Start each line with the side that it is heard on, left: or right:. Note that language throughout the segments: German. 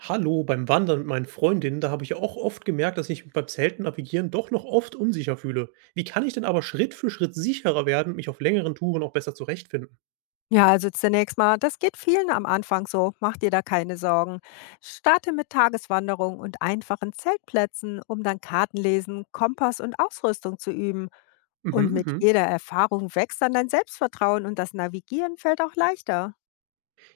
right: Hallo, beim Wandern mit meinen Freundinnen, da habe ich auch oft gemerkt, dass ich mich beim Zelten navigieren doch noch oft unsicher fühle. Wie kann ich denn aber Schritt für Schritt sicherer werden und mich auf längeren Touren auch besser zurechtfinden?
left: Ja, also zunächst mal, das geht vielen am Anfang so, mach dir da keine Sorgen. Starte mit Tageswanderungen und einfachen Zeltplätzen, um dann Kartenlesen, Kompass und Ausrüstung zu üben.
right: Mhm,
left: Und mit
right: mhm.
left: jeder Erfahrung wächst dann dein Selbstvertrauen und das Navigieren fällt auch leichter.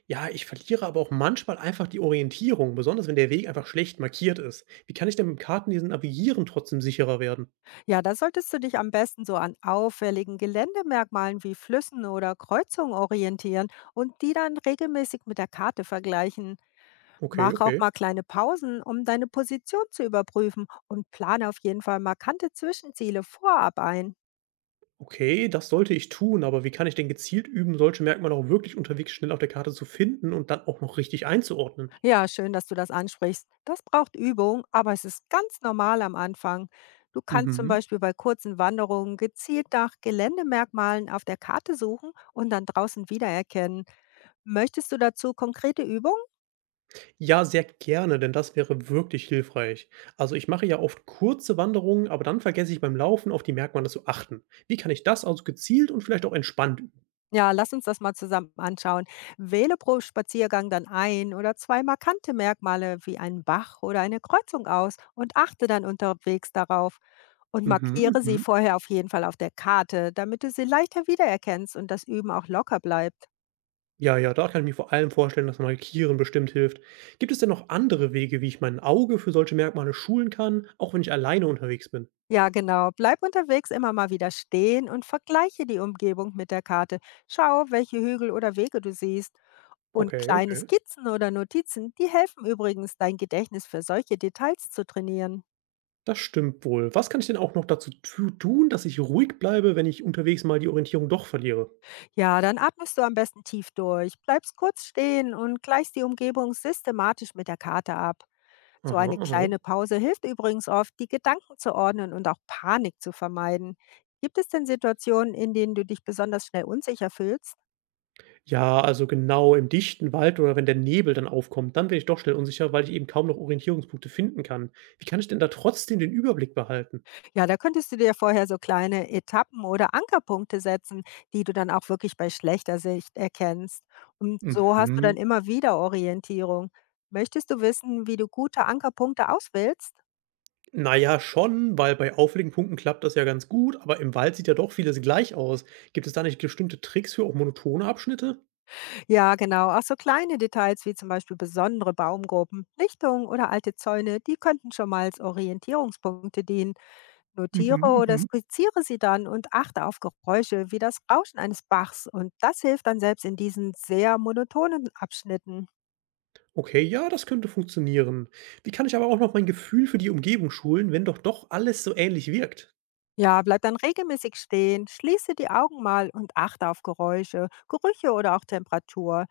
right: Ja, ich verliere aber auch manchmal einfach die Orientierung, besonders wenn der Weg einfach schlecht markiert ist. Wie kann ich denn mit dem Kartenlesen navigieren trotzdem sicherer werden?
left: Ja, da solltest du dich am besten so an auffälligen Geländemerkmalen wie Flüssen oder Kreuzungen orientieren und die dann regelmäßig mit der Karte vergleichen.
right: Okay,
left: Mach auch
right: okay.
left: mal kleine Pausen, um deine Position zu überprüfen und plane auf jeden Fall markante Zwischenziele vorab ein.
right: Okay, das sollte ich tun, aber wie kann ich denn gezielt üben, solche Merkmale auch wirklich unterwegs schnell auf der Karte zu finden und dann auch noch richtig einzuordnen?
left: Ja, schön, dass du das ansprichst. Das braucht Übung, aber es ist ganz normal am Anfang. Du kannst zum
right: Mhm.
left: Beispiel bei kurzen Wanderungen gezielt nach Geländemerkmalen auf der Karte suchen und dann draußen wiedererkennen. Möchtest du dazu konkrete Übungen?
right: Ja, sehr gerne, denn das wäre wirklich hilfreich. Also ich mache ja oft kurze Wanderungen, aber dann vergesse ich beim Laufen auf die Merkmale zu achten. Wie kann ich das also gezielt und vielleicht auch entspannt üben?
left: Ja, lass uns das mal zusammen anschauen. Wähle pro Spaziergang dann ein oder zwei markante Merkmale wie einen Bach oder eine Kreuzung aus und achte dann unterwegs darauf und
right: Mhm,
left: markiere sie
right: mhm.
left: vorher auf jeden Fall auf der Karte, damit du sie leichter wiedererkennst und das Üben auch locker bleibt.
right: Ja, ja, da kann ich mir vor allem vorstellen, dass Markieren bestimmt hilft. Gibt es denn noch andere Wege, wie ich mein Auge für solche Merkmale schulen kann, auch wenn ich alleine unterwegs bin?
left: Ja, genau. Bleib unterwegs immer mal wieder stehen und vergleiche die Umgebung mit der Karte. Schau, welche Hügel oder Wege du siehst. Und
right: Okay,
left: kleine
right: okay.
left: Skizzen oder Notizen, die helfen übrigens, dein Gedächtnis für solche Details zu trainieren.
right: Das stimmt wohl. Was kann ich denn auch noch dazu tun, dass ich ruhig bleibe, wenn ich unterwegs mal die Orientierung doch verliere?
left: Ja, dann atmest du am besten tief durch, bleibst kurz stehen und gleichst die Umgebung systematisch mit der Karte ab. So
right: Aha,
left: eine
right: aha.
left: kleine Pause hilft übrigens oft, die Gedanken zu ordnen und auch Panik zu vermeiden. Gibt es denn Situationen, in denen du dich besonders schnell unsicher fühlst?
right: Ja, also genau im dichten Wald oder wenn der Nebel dann aufkommt, dann werde ich doch schnell unsicher, weil ich eben kaum noch Orientierungspunkte finden kann. Wie kann ich denn da trotzdem den Überblick behalten?
left: Ja, da könntest du dir vorher so kleine Etappen oder Ankerpunkte setzen, die du dann auch wirklich bei schlechter Sicht erkennst. Und so hast du
right: Mhm.
left: dann immer wieder Orientierung. Möchtest du wissen, wie du gute Ankerpunkte auswählst?
right: Naja, schon, weil bei auffälligen Punkten klappt das ja ganz gut, aber im Wald sieht ja doch vieles gleich aus. Gibt es da nicht bestimmte Tricks für auch monotone Abschnitte?
left: Ja, genau. Auch so kleine Details wie zum Beispiel besondere Baumgruppen, Lichtungen oder alte Zäune, die könnten schon mal als Orientierungspunkte dienen. Notiere
right: Mhm,
left: oder
right: mhm.
left: skizziere sie dann und achte auf Geräusche wie das Rauschen eines Bachs. Und das hilft dann selbst in diesen sehr monotonen Abschnitten.
right: Okay, ja, das könnte funktionieren. Wie kann ich aber auch noch mein Gefühl für die Umgebung schulen, wenn doch alles so ähnlich wirkt?
left: Ja, bleib dann regelmäßig stehen, schließe die Augen mal und achte auf Geräusche, Gerüche oder auch Temperatur.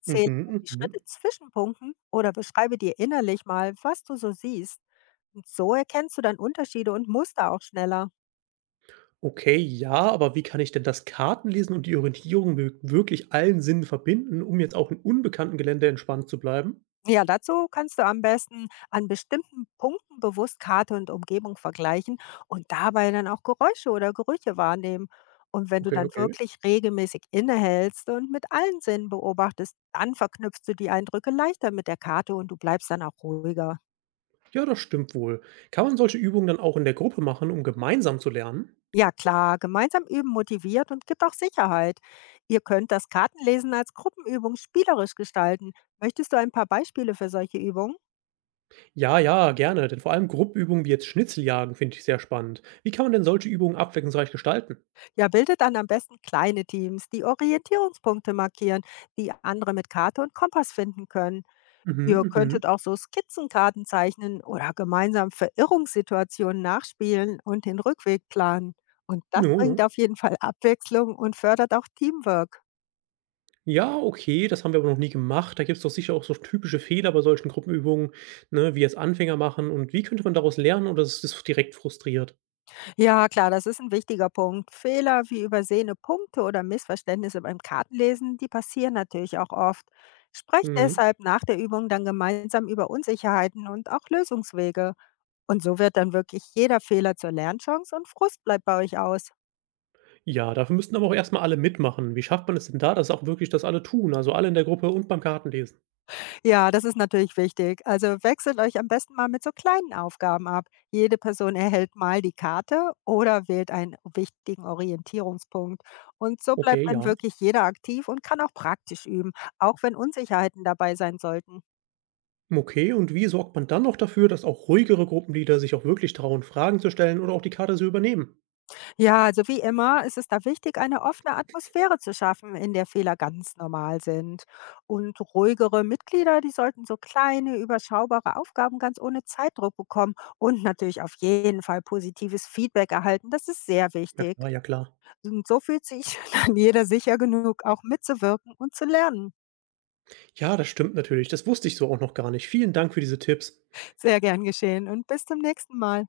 left: Zähle
right: Mhm,
left: die Schritte
right: mhm.
left: zwischen Punkten oder beschreibe dir innerlich mal, was du so siehst. Und so erkennst du dann Unterschiede und Muster auch schneller.
right: Okay, ja, aber wie kann ich denn das Kartenlesen und die Orientierung wi wirklich allen Sinnen verbinden, um jetzt auch in unbekannten Gelände entspannt zu bleiben?
left: Ja, dazu kannst du am besten an bestimmten Punkten bewusst Karte und Umgebung vergleichen und dabei dann auch Geräusche oder Gerüche wahrnehmen. Und wenn du
right: Okay,
left: dann
right: okay.
left: wirklich regelmäßig innehältst und mit allen Sinnen beobachtest, dann verknüpfst du die Eindrücke leichter mit der Karte und du bleibst dann auch ruhiger.
right: Ja, das stimmt wohl. Kann man solche Übungen dann auch in der Gruppe machen, um gemeinsam zu lernen?
left: Ja klar, gemeinsam üben motiviert und gibt auch Sicherheit. Ihr könnt das Kartenlesen als Gruppenübung spielerisch gestalten. Möchtest du ein paar Beispiele für solche Übungen?
right: Ja, ja, gerne, denn vor allem Gruppübungen wie jetzt Schnitzeljagen finde ich sehr spannend. Wie kann man denn solche Übungen abwechslungsreich gestalten?
left: Ja, bildet dann am besten kleine Teams, die Orientierungspunkte markieren, die andere mit Karte und Kompass finden können.
right: Mhm,
left: Ihr
right: mhm.
left: könntet auch so Skizzenkarten zeichnen oder gemeinsam Verirrungssituationen nachspielen und den Rückweg planen. Und das
right: Ja, ja.
left: bringt auf jeden Fall Abwechslung und fördert auch Teamwork.
right: Ja, okay, das haben wir aber noch nie gemacht. Da gibt es doch sicher auch so typische Fehler bei solchen Gruppenübungen, ne, wie jetzt Anfänger machen. Und wie könnte man daraus lernen oder ist das direkt frustriert?
left: Ja, klar, das ist ein wichtiger Punkt. Fehler wie übersehene Punkte oder Missverständnisse beim Kartenlesen, die passieren natürlich auch oft. Sprecht
right: Mhm.
left: deshalb nach der Übung dann gemeinsam über Unsicherheiten und auch Lösungswege. Und so wird dann wirklich jeder Fehler zur Lernchance und Frust bleibt bei euch aus.
right: Ja, dafür müssten aber auch erst mal alle mitmachen. Wie schafft man es denn da, dass auch wirklich das alle tun, also alle in der Gruppe und beim Kartenlesen?
left: Ja, das ist natürlich wichtig. Also wechselt euch am besten mal mit so kleinen Aufgaben ab. Jede Person erhält mal die Karte oder wählt einen wichtigen Orientierungspunkt. Und so bleibt
right: Okay,
left: dann
right: ja.
left: wirklich jeder aktiv und kann auch praktisch üben, auch wenn Unsicherheiten dabei sein sollten.
right: Okay, und wie sorgt man dann noch dafür, dass auch ruhigere Gruppenleader sich auch wirklich trauen, Fragen zu stellen oder auch die Karte zu übernehmen?
left: Ja, also wie immer ist es da wichtig, eine offene Atmosphäre zu schaffen, in der Fehler ganz normal sind. Und ruhigere Mitglieder, die sollten so kleine, überschaubare Aufgaben ganz ohne Zeitdruck bekommen und natürlich auf jeden Fall positives Feedback erhalten. Das ist sehr
right: Ja
left: wichtig.
right: klar, ja klar.
left: Und so fühlt sich dann jeder sicher genug, auch mitzuwirken und zu lernen.
right: Ja, das stimmt natürlich. Das wusste ich so auch noch gar nicht. Vielen Dank für diese Tipps.
left: Sehr gern geschehen und bis zum nächsten Mal.